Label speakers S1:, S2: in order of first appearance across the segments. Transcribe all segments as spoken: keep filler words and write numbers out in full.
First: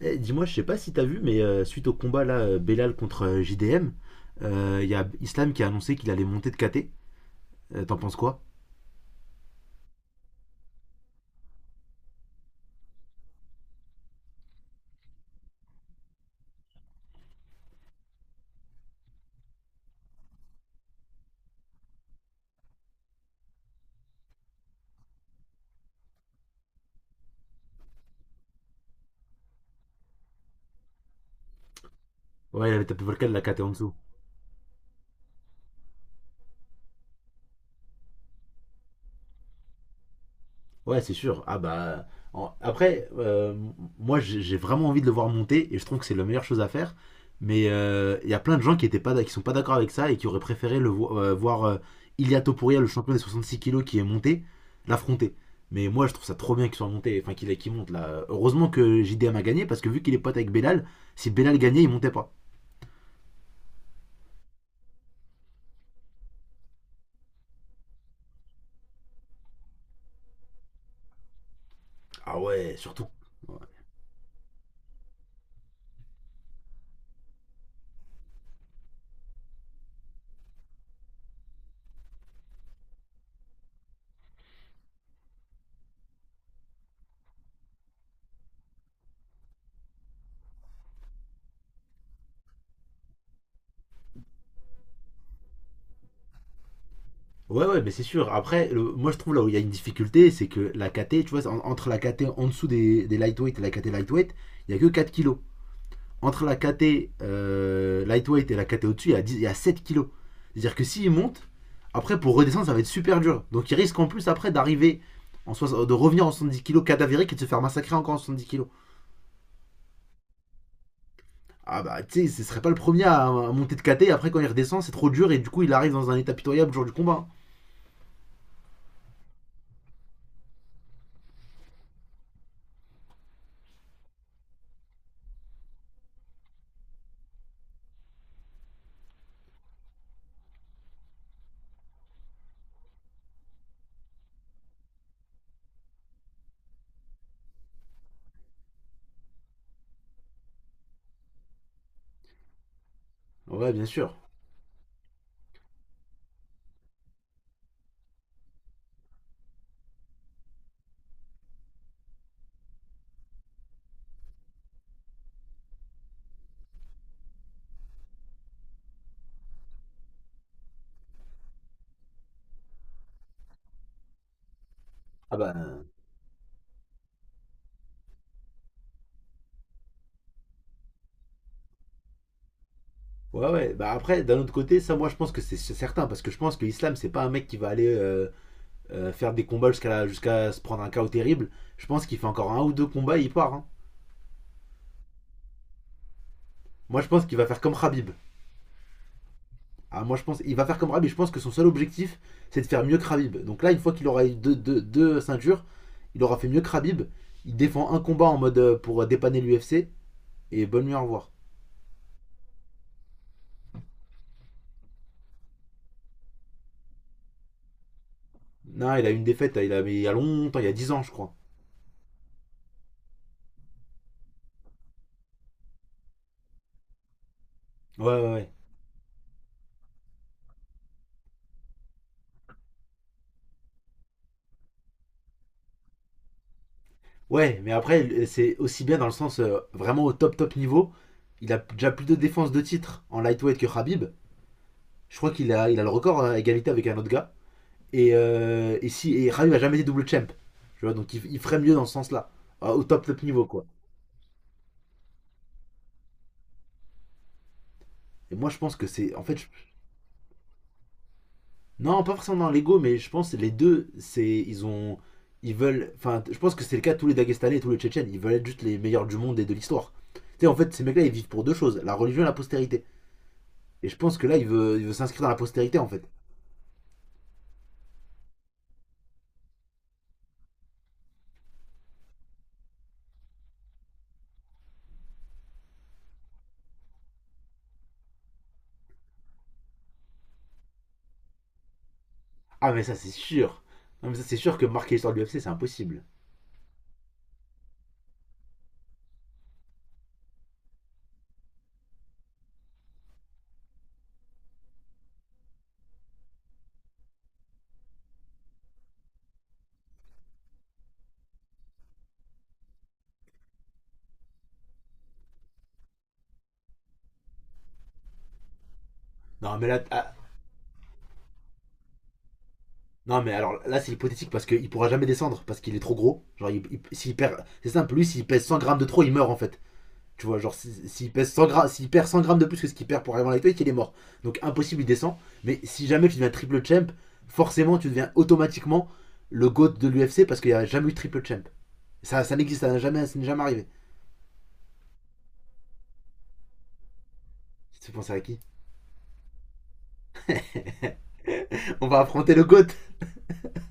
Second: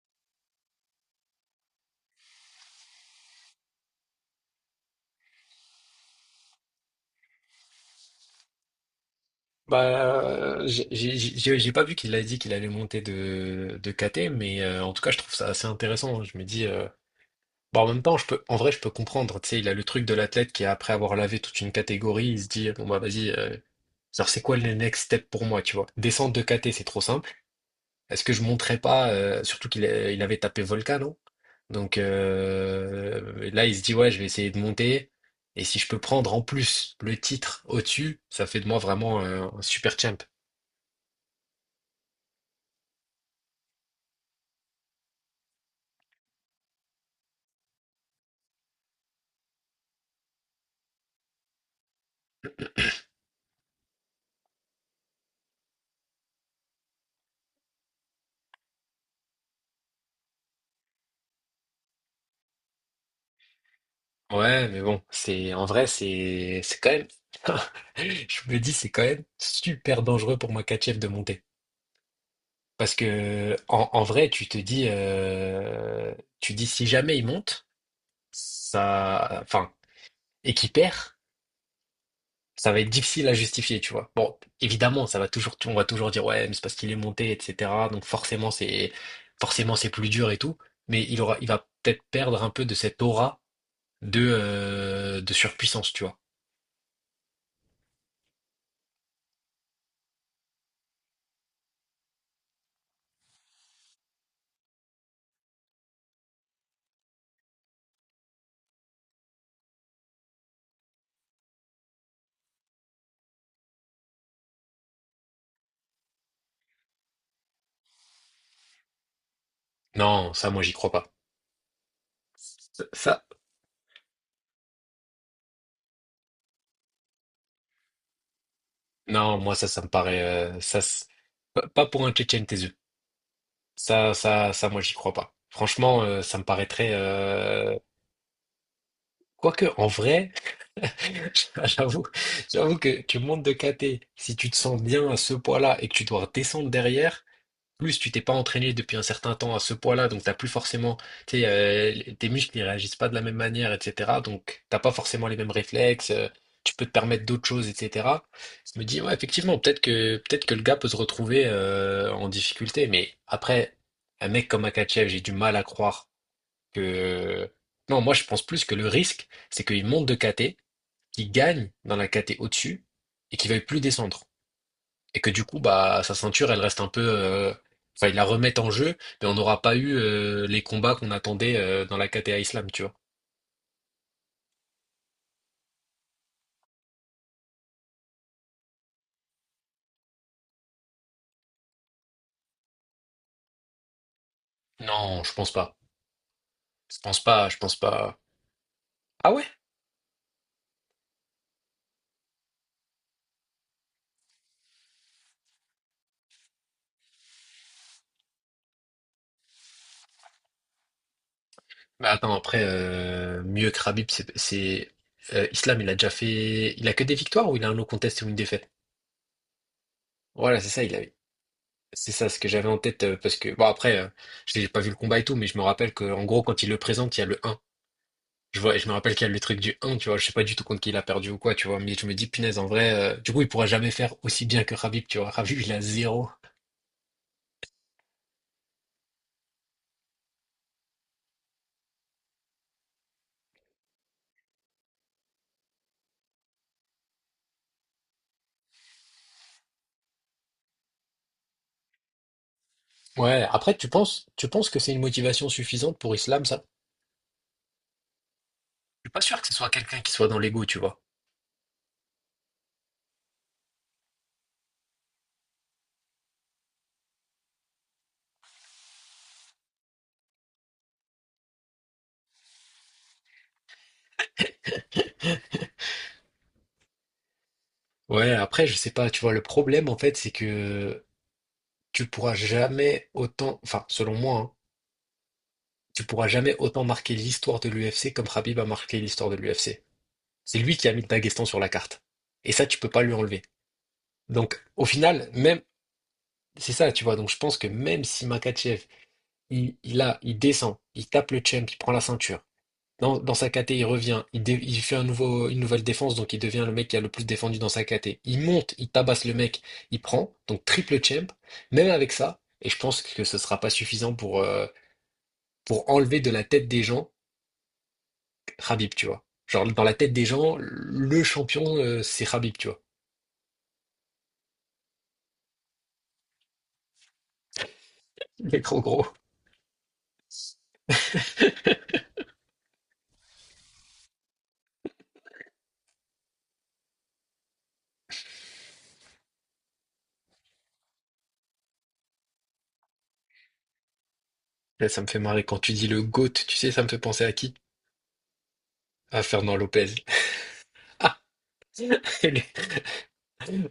S1: Eh, dis-moi, je sais pas si t'as vu, mais euh, suite au combat là, euh, Belal contre euh, J D M, euh, il y a Islam qui a annoncé qu'il allait monter de caté. Euh, T'en penses quoi?
S2: Bah, euh, j'ai j'ai- j'ai- j'ai pas vu qu'il a dit qu'il allait monter de, de ka té, mais euh, en tout cas, je trouve ça assez intéressant. Je me dis, euh, bah, en même temps, je peux, en vrai, je peux comprendre. Tu sais, il a le truc de l'athlète qui, après avoir lavé toute une catégorie, il se dit, bon, bah, vas-y, euh, genre, c'est quoi le next step pour moi, tu vois? Descendre de ka té, c'est trop simple. Est-ce que je monterais pas, euh, surtout qu'il a- il avait tapé Volcano. Donc,
S1: Ouais, il avait tapé Volcan de la
S2: euh,
S1: caté
S2: là,
S1: en
S2: il se
S1: dessous.
S2: dit, ouais, je vais essayer de monter. Et si je peux prendre en plus le titre au-dessus, ça fait de moi vraiment un un super champ.
S1: Ouais, c'est sûr. Ah bah en- après, euh, moi j'ai j'ai vraiment envie de le voir monter et je trouve que c'est la meilleure chose à faire. Mais euh, il y a plein de gens qui étaient pas d'ac- qui sont pas d'accord avec ça et qui auraient préféré le vo- euh, voir euh, Ilia Topuria, le champion des soixante-six kilos qui est monté, l'affronter. Mais moi je trouve ça trop bien qu'il soit monté, enfin qu'il qu'il monte là. Heureusement que J D M a gagné parce que vu qu'il est pote avec Belal, si Belal gagnait, il montait pas.
S2: Ouais, mais bon, c'est, en vrai, c'est c'est quand même. Je me dis, c'est quand même super dangereux pour moi, Kachev, de monter.
S1: Ah ouais,
S2: Parce
S1: surtout.
S2: que en, en vrai, tu te dis, euh, tu dis si jamais il monte, ça, enfin, et qu'il perd, ça va être difficile à justifier, tu vois. Bon, évidemment, ça va toujours, on va toujours dire ouais, mais c'est parce qu'il est monté, et cetera. Donc forcément, c'est forcément c'est plus dur et tout. Mais il aura, il va peut-être perdre un peu de cette aura de euh, de surpuissance, tu vois.
S1: Ouais, ouais, mais c'est sûr. Après, le- moi je trouve là où il y a une difficulté, c'est que la caté, tu vois, en- entre la caté en dessous des des lightweight et la caté lightweight, il n'y a que quatre kilos. Entre la caté euh, lightweight et la caté au-dessus, il y a dix il y a sept kilos. C'est-à-dire que s'il monte, après pour redescendre, ça va être super dur. Donc il risque en plus après d'arriver, en soix- de revenir en soixante-dix kilos cadavérique et de se faire massacrer encore en soixante-dix kilos.
S2: Non, ça, moi, j'y crois pas.
S1: Ah bah, tu sais, ce serait pas le premier
S2: Ça,
S1: à, à monter de caté, et après quand il redescend, c'est trop dur et du coup il arrive dans un état pitoyable le jour du combat.
S2: non, moi, ça, ça me paraît, euh, ça, s- pas pas pour un Tchétchène, tes yeux. Ça, ça, ça, moi, j'y crois pas. Franchement, euh, ça me paraîtrait, euh... Quoique, en vrai, j'avoue, j'avoue que tu montes de caté. Si tu te sens bien à ce poids-là et que tu dois descendre derrière, plus, tu t'es pas entraîné depuis un certain temps à ce poids-là, donc t'as plus forcément, tu sais, euh, les- tes muscles ils réagissent pas de la même
S1: Ouais,
S2: manière,
S1: bien sûr.
S2: et cetera. Donc t'as pas forcément les mêmes réflexes, euh, tu peux te permettre d'autres choses, et cetera. Je me dis, ouais, effectivement, peut-être que peut-être que le gars peut se retrouver euh, en difficulté, mais après, un mec comme Akachev, j'ai du mal à croire que. Non, moi je pense plus que le risque, c'est qu'il monte de ka té, qu'il gagne dans la ka té au-dessus et qu'il veuille plus descendre et que
S1: Ah
S2: du coup,
S1: bah.
S2: bah, sa ceinture, elle reste un peu. euh, Enfin, ils la remettent en jeu, mais on n'aura pas eu euh, les combats qu'on attendait euh, dans la ka té a Islam, tu vois.
S1: Ouais, ouais. Bah après, d'un autre côté, ça, moi, je pense que c'est c'est certain. Parce que je pense que l'islam, c'est pas un mec qui va aller euh, euh, faire des combats jusqu'à la- jusqu'à se prendre un chaos terrible. Je pense qu'il fait encore un ou deux combats et il part, hein.
S2: Non, je pense pas. Je
S1: Moi, je
S2: pense
S1: pense qu'il va
S2: pas, je
S1: faire
S2: pense
S1: comme Khabib.
S2: pas. Ah ouais?
S1: Ah, moi, je pense il va faire comme Khabib. Je pense que son seul objectif, c'est de faire mieux que Khabib. Donc là, une fois qu'il aura eu deux, deux- deux ceintures, il aura fait mieux que Khabib. Il défend un combat en mode euh, pour dépanner l'U F C. Et bonne nuit, au revoir.
S2: Mais attends, après, euh, mieux que Khabib, c'est. c'est- euh, Islam, il a déjà fait. Il a que des victoires ou il a un no contest ou une défaite?
S1: Non, il a eu une défaite il, a, mais il y a longtemps,
S2: Voilà,
S1: il y
S2: c'est
S1: a
S2: ça,
S1: dix
S2: il a.
S1: ans, je crois.
S2: C'est ça ce que j'avais en tête, euh, parce que. Bon, après, euh, j'ai pas vu le combat et tout, mais je me rappelle qu'en gros, quand il le présente, il y a le un.
S1: Ouais, ouais, ouais.
S2: Je vois, et je me rappelle qu'il y a le truc du un, tu vois, je sais pas du tout contre qui il a perdu ou quoi, tu vois, mais je me dis, punaise, en vrai, euh, du coup, il pourra jamais faire aussi bien que Khabib, tu vois. Khabib, il a zéro.
S1: Ouais, mais après, c'est aussi bien dans le sens euh, vraiment au top top niveau. Il a déjà plus de défenses de titre en lightweight que Khabib. Je crois qu'il a, il a le record, hein, à égalité avec un autre gars. Et, euh, et si, et Khabib a jamais été double champ. Tu vois, donc il, il ferait mieux dans ce sens-là. Euh, Au top top niveau,
S2: Ouais,
S1: quoi.
S2: après, tu penses, tu penses que c'est une motivation suffisante pour Islam, ça?
S1: Et moi, je pense que
S2: Je suis
S1: c'est.
S2: pas
S1: En fait,
S2: sûr
S1: je-
S2: que ce soit quelqu'un qui soit dans l'ego, tu vois.
S1: non, pas forcément dans l'ego, mais je pense que les deux, c'est. Ils ont. Ils veulent. Enfin, je pense que c'est le cas de tous les Dagestanais et tous les Tchétchènes. Ils veulent être juste les meilleurs du monde et de l'histoire. Tu sais, en fait, ces mecs-là, ils vivent pour deux choses: la religion et la postérité. Et je pense que là, il veut, il veut s'inscrire dans la postérité, en fait.
S2: Ouais, après, je sais pas, tu vois, le problème, en fait, c'est que tu pourras jamais autant, enfin, selon moi, hein, tu pourras jamais autant marquer l'histoire de l'u eff cé comme Khabib a marqué l'histoire de l'u eff cé. C'est lui qui a mis le Daghestan sur la carte. Et ça,
S1: Ah,
S2: tu
S1: mais
S2: peux
S1: ça,
S2: pas
S1: c'est
S2: lui enlever.
S1: sûr. Non, mais ça, c'est sûr
S2: Donc,
S1: que
S2: au
S1: marquer l'histoire de
S2: final,
S1: l'U F C, c'est
S2: même,
S1: impossible.
S2: c'est ça, tu vois. Donc je pense que même si Makachev, il, il a, il descend, il tape le champ, il prend la ceinture. Dans, dans sa ka té, il revient, il, dé- il fait un nouveau, une nouvelle défense, donc il devient le mec qui a le plus défendu dans sa ka té. Il monte, il tabasse le mec, il prend, donc triple champ, même avec ça, et je pense que ce sera pas suffisant pour, euh, pour enlever de la tête des gens Khabib, tu vois.
S1: Non, mais
S2: Genre,
S1: là,
S2: dans la tête
S1: ah,
S2: des gens, le champion, euh, c'est Khabib, tu vois.
S1: non, mais alors là, c'est hypothétique parce qu'il pourra jamais descendre parce qu'il est trop gros. Genre, il, il- s'il perd, c'est simple, lui, s'il pèse
S2: Il
S1: cent
S2: est
S1: grammes
S2: trop
S1: de trop,
S2: gros.
S1: il meurt, en fait. Tu vois, genre, s'il si- s'il pèse cent grammes, s'il perd cent grammes de plus que ce qu'il perd pour arriver en lightweight, il est mort. Donc, impossible, il descend. Mais si jamais tu deviens triple champ, forcément, tu deviens automatiquement le GOAT de l'U F C parce qu'il n'y a jamais eu triple champ. Ça, ça n'existe, ça n'a jamais, ça n'est jamais arrivé.
S2: Là, ça me fait marrer quand tu dis le GOAT, tu sais, ça me fait penser à qui?
S1: Tu penses à qui?
S2: À Fernand Lopez.
S1: On va affronter le GOAT.
S2: Ah,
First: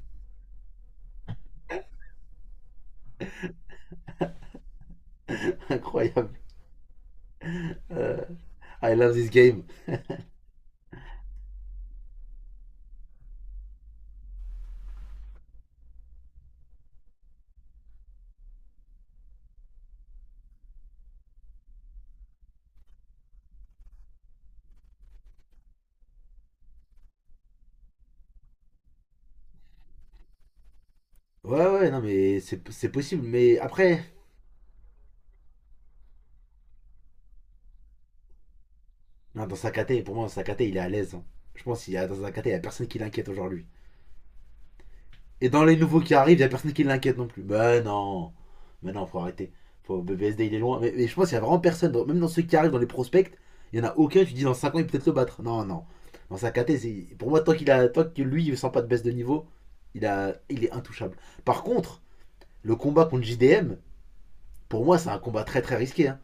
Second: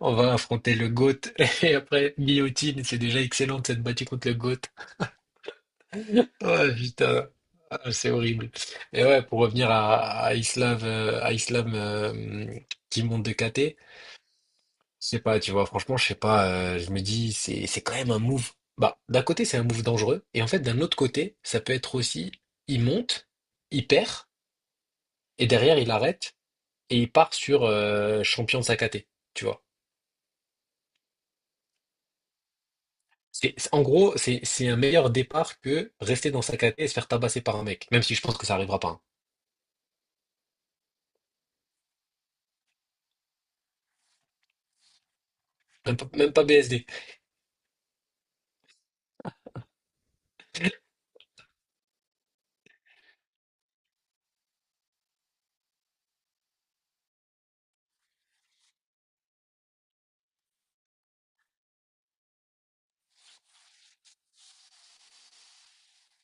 S2: on va affronter le GOAT. Et après, guillotine, c'est déjà excellent de s'être battu contre le GOAT.
S1: Incroyable.
S2: Oh putain, ah, c'est
S1: Euh,
S2: horrible.
S1: I
S2: Et
S1: love
S2: ouais,
S1: this
S2: pour
S1: game.
S2: revenir à, à Islam, euh, à Islam euh, qui monte de ka té, je sais pas, tu vois, franchement, je sais pas, euh, je me dis, c'est, c'est quand même un move. Bah, d'un côté, c'est un move dangereux. Et en fait, d'un autre côté, ça peut être aussi, il monte, il perd, et derrière, il arrête, et il part sur euh, champion de sa K T, tu vois.
S1: Ouais, ouais, non, mais c'est c'est possible.
S2: C'est,
S1: Mais
S2: c'est- en
S1: après,
S2: gros, c'est c'est un meilleur départ que rester dans sa caté et se faire tabasser par un mec, même si je pense que ça arrivera pas. hein.
S1: non, dans Sakate, pour moi, Sakate, il est à l'aise, hein. Je pense qu'il y a dans Sakate, il y a personne qui l'inquiète aujourd'hui. Et dans les
S2: Même
S1: nouveaux
S2: pas,
S1: qui
S2: même
S1: arrivent, il
S2: pas
S1: y a personne qui
S2: bé ess dé.
S1: l'inquiète non plus. Bah non. Mais non, faut arrêter. Faut, B B S D, il est loin. Mais, mais je pense qu'il y a vraiment personne, dans- même dans ceux qui arrivent dans les prospects, il y en a aucun. Tu dis dans cinq ans, il peut peut-être le battre. Non, non. Dans Sakate, pour moi, tant, qu'il a, tant que lui, il ne sent pas de baisse de niveau, il, a, il est intouchable. Par contre, le combat contre J D M, pour moi, c'est un combat très très risqué, hein.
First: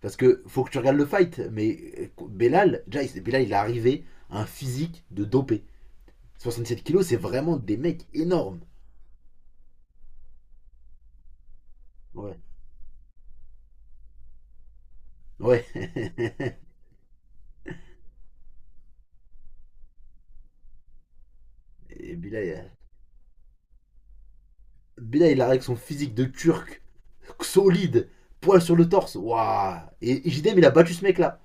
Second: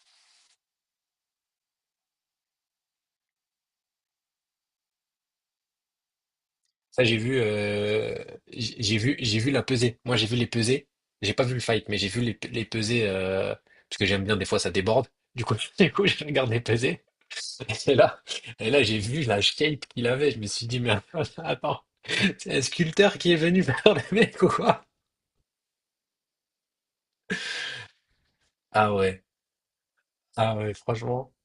S1: Parce que faut que tu regardes le fight, mais euh, Belal, déjà, il- Belal, il est arrivé à un physique de dopé. soixante-sept
S2: Ça,
S1: kilos, c'est
S2: j'ai vu,
S1: vraiment des mecs
S2: euh,
S1: énormes.
S2: j'ai j'ai vu, j'ai vu la pesée. Moi, j'ai vu les pesées. J'ai pas vu le fight, mais j'ai vu les,
S1: Ouais.
S2: pe- les pesées euh, parce que j'aime bien. Des fois, ça déborde. Du coup,
S1: Ouais.
S2: du coup, je regarde les pesées. Et là, et là, j'ai vu la shape qu'il avait. Je me suis dit, mais attends,
S1: Et Belal,
S2: c'est un
S1: euh,
S2: sculpteur qui est venu faire le mec ou quoi?
S1: Belal, il arrive avec son physique de turc, solide, poil sur le
S2: Ah
S1: torse.
S2: ouais,
S1: Waouh. Et
S2: ah
S1: J D M, il a
S2: ouais,
S1: battu ce
S2: franchement.
S1: mec-là.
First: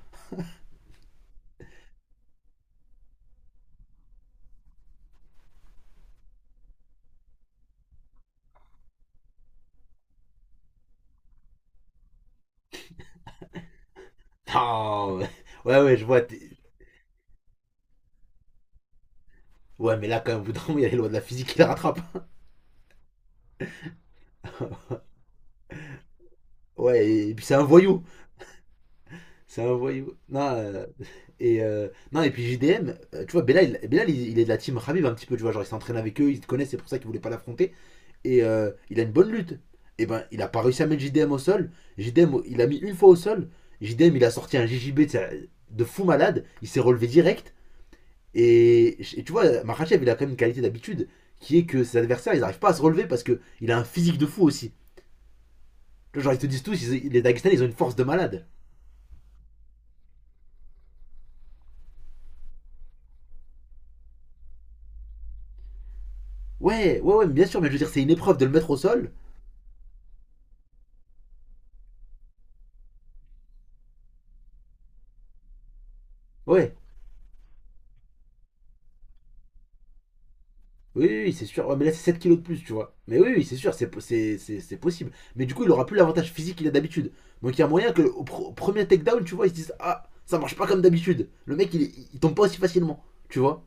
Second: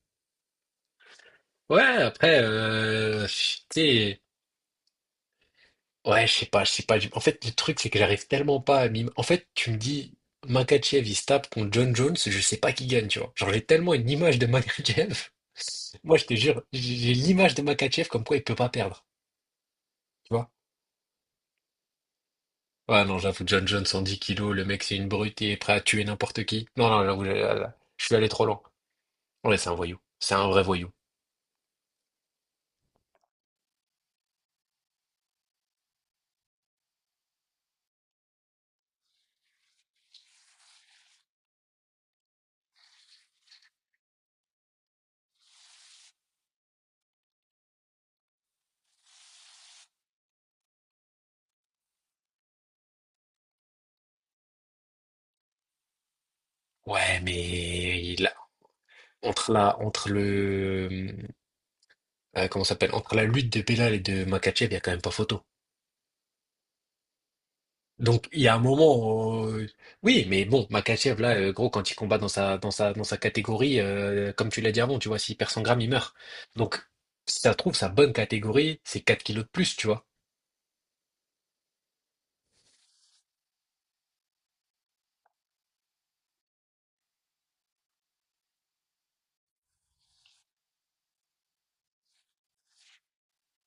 S2: Ouais, après, euh, tu sais. Ouais, je sais pas, je sais pas. En fait, le truc, c'est que j'arrive tellement pas à m'im... En fait, tu me dis, Makachev, il se tape contre John Jones, je sais pas qui gagne, tu vois. Genre, j'ai tellement une image de
S1: Ah,
S2: Makachev.
S1: ouais. Ouais, ouais, je
S2: Moi,
S1: vois.
S2: je te jure, j'ai j'ai l'image de Makachev comme quoi il peut pas perdre,
S1: Ouais, mais là, quand
S2: tu
S1: même, au
S2: vois.
S1: bout d'un moment, il y a les lois de la physique qui la rattrape.
S2: Ouais, non, j'avoue, John Jones, cent dix kilos, le mec, c'est une brute, il est prêt à tuer n'importe qui. Non, non,
S1: Ouais,
S2: j'avoue, j'ai-
S1: et puis c'est
S2: là,
S1: un
S2: là,
S1: voyou.
S2: je suis allé trop loin. Ouais,
S1: C'est
S2: c'est
S1: un
S2: un voyou.
S1: voyou.
S2: C'est un
S1: Non,
S2: vrai
S1: euh,
S2: voyou.
S1: et, euh, non, et puis J D M, euh, tu vois, Bella, il, Belal, il, il est de la team Khabib un petit peu, tu vois, genre il s'entraîne avec eux, ils se connaissent, c'est pour ça qu'il voulait pas l'affronter. Et euh, il a une bonne lutte. Et ben, il a pas réussi à mettre J D M au sol. J D M, il a mis une fois au sol. J D M, il a sorti un J J B, tu sais, de sa- de fou malade, il s'est relevé direct. Et, et tu vois, Makhachev, il a quand même une qualité d'habitude qui est que ses adversaires, ils n'arrivent pas à se relever parce que il a un physique de fou aussi. Genre, ils te disent tous, ils-
S2: Ouais,
S1: les Dagestanais, ils ont une force
S2: mais
S1: de
S2: il a-
S1: malade.
S2: entre la, entre le, euh, comment ça s'appelle, entre la lutte de Belal et de Makachev, il y a quand même pas photo.
S1: Ouais, ouais, ouais, mais bien sûr, mais je veux dire, c'est une
S2: Donc
S1: épreuve
S2: il
S1: de
S2: y
S1: le
S2: a un
S1: mettre au sol.
S2: moment, euh, oui, mais bon, Makachev là, euh, gros, quand il combat dans sa dans sa dans sa catégorie, euh, comme tu l'as dit avant, tu vois, s'il perd cent grammes, il meurt.
S1: Ouais,
S2: Donc si ça se trouve sa bonne catégorie, c'est quatre kilos de plus, tu vois.
S1: oui, oui, oui, c'est sûr. Ouais, mais là, c'est sept kilos de plus, tu vois. Mais oui, oui, c'est sûr, c'est po- c'est- c'est- c'est possible. Mais du coup, il aura plus l'avantage physique qu'il a d'habitude. Donc, il y a moyen que au pro- au premier takedown, tu vois, ils se disent: ah, ça marche pas comme d'habitude. Le mec, il, il tombe pas aussi facilement, tu vois.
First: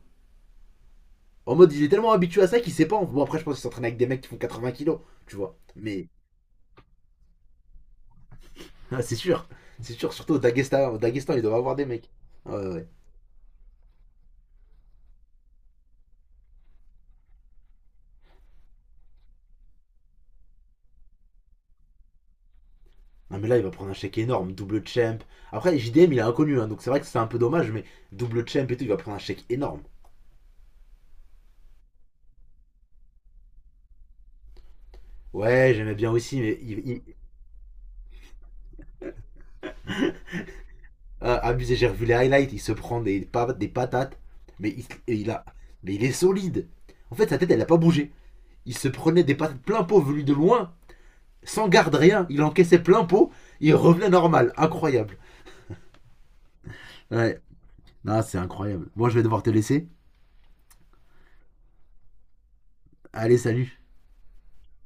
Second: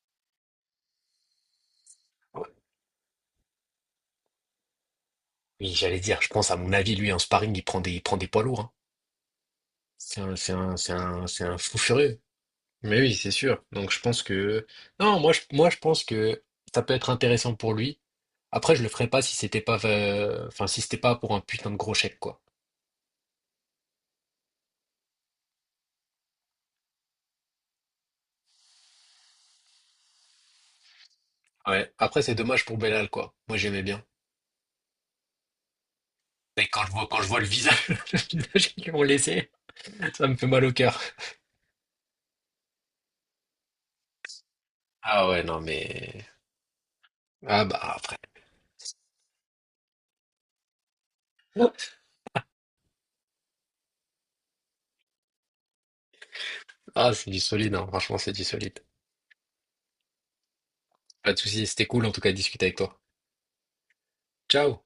S1: En mode, il est tellement habitué à ça qu'il sait pas. Bon, après, je pense qu'il s'entraîne avec des mecs qui font quatre-vingts kilos, tu vois.
S2: Oui, j'allais
S1: Mais
S2: dire, je pense à mon avis, lui en sparring, il prend des il prend des poids lourds. hein.
S1: ah, c'est sûr, c'est sûr,
S2: C'est
S1: surtout
S2: un
S1: au
S2: c'est un
S1: Daghestan,
S2: c'est
S1: au
S2: un
S1: Daghestan, il
S2: c'est
S1: doit
S2: un
S1: avoir
S2: fou
S1: des mecs.
S2: furieux.
S1: Ouais, ouais. Ouais.
S2: Mais oui, c'est sûr. Donc je pense que non, moi je moi je pense que ça peut être intéressant pour lui. Après, je le ferais pas si c'était pas euh, enfin si c'était pas pour un putain de gros chèque, quoi.
S1: Non, mais là, il va prendre un chèque énorme, double champ. Après, J D M, il est inconnu, hein, donc c'est vrai que c'est un peu dommage, mais double champ et tout, il va prendre un chèque énorme.
S2: Ouais. Après, c'est dommage pour Bellal, quoi. Moi, j'aimais bien.
S1: Ouais, j'aimais bien aussi, mais
S2: Mais
S1: il,
S2: quand je vois,
S1: il-
S2: quand je vois le visage, le visage qu'ils m'ont laissé, ça me fait mal au cœur.
S1: euh, abusé, j'ai revu les highlights, il se prend des, pa- des patates, mais il, et
S2: Ah
S1: il
S2: ouais,
S1: a,
S2: non,
S1: mais il est
S2: mais...
S1: solide. En fait, sa tête, elle n'a
S2: Ah
S1: pas
S2: bah,
S1: bougé.
S2: après.
S1: Il se prenait des patates plein pot venues de loin, sans garde rien, il encaissait plein pot, il revenait normal, incroyable.
S2: Ah, c'est
S1: Ouais,
S2: du solide, hein. Franchement,
S1: non,
S2: c'est
S1: c'est
S2: du solide.
S1: incroyable. Moi, je vais devoir te laisser.
S2: Pas de soucis, c'était cool en tout cas de discuter avec toi.
S1: Allez, salut.
S2: Ciao!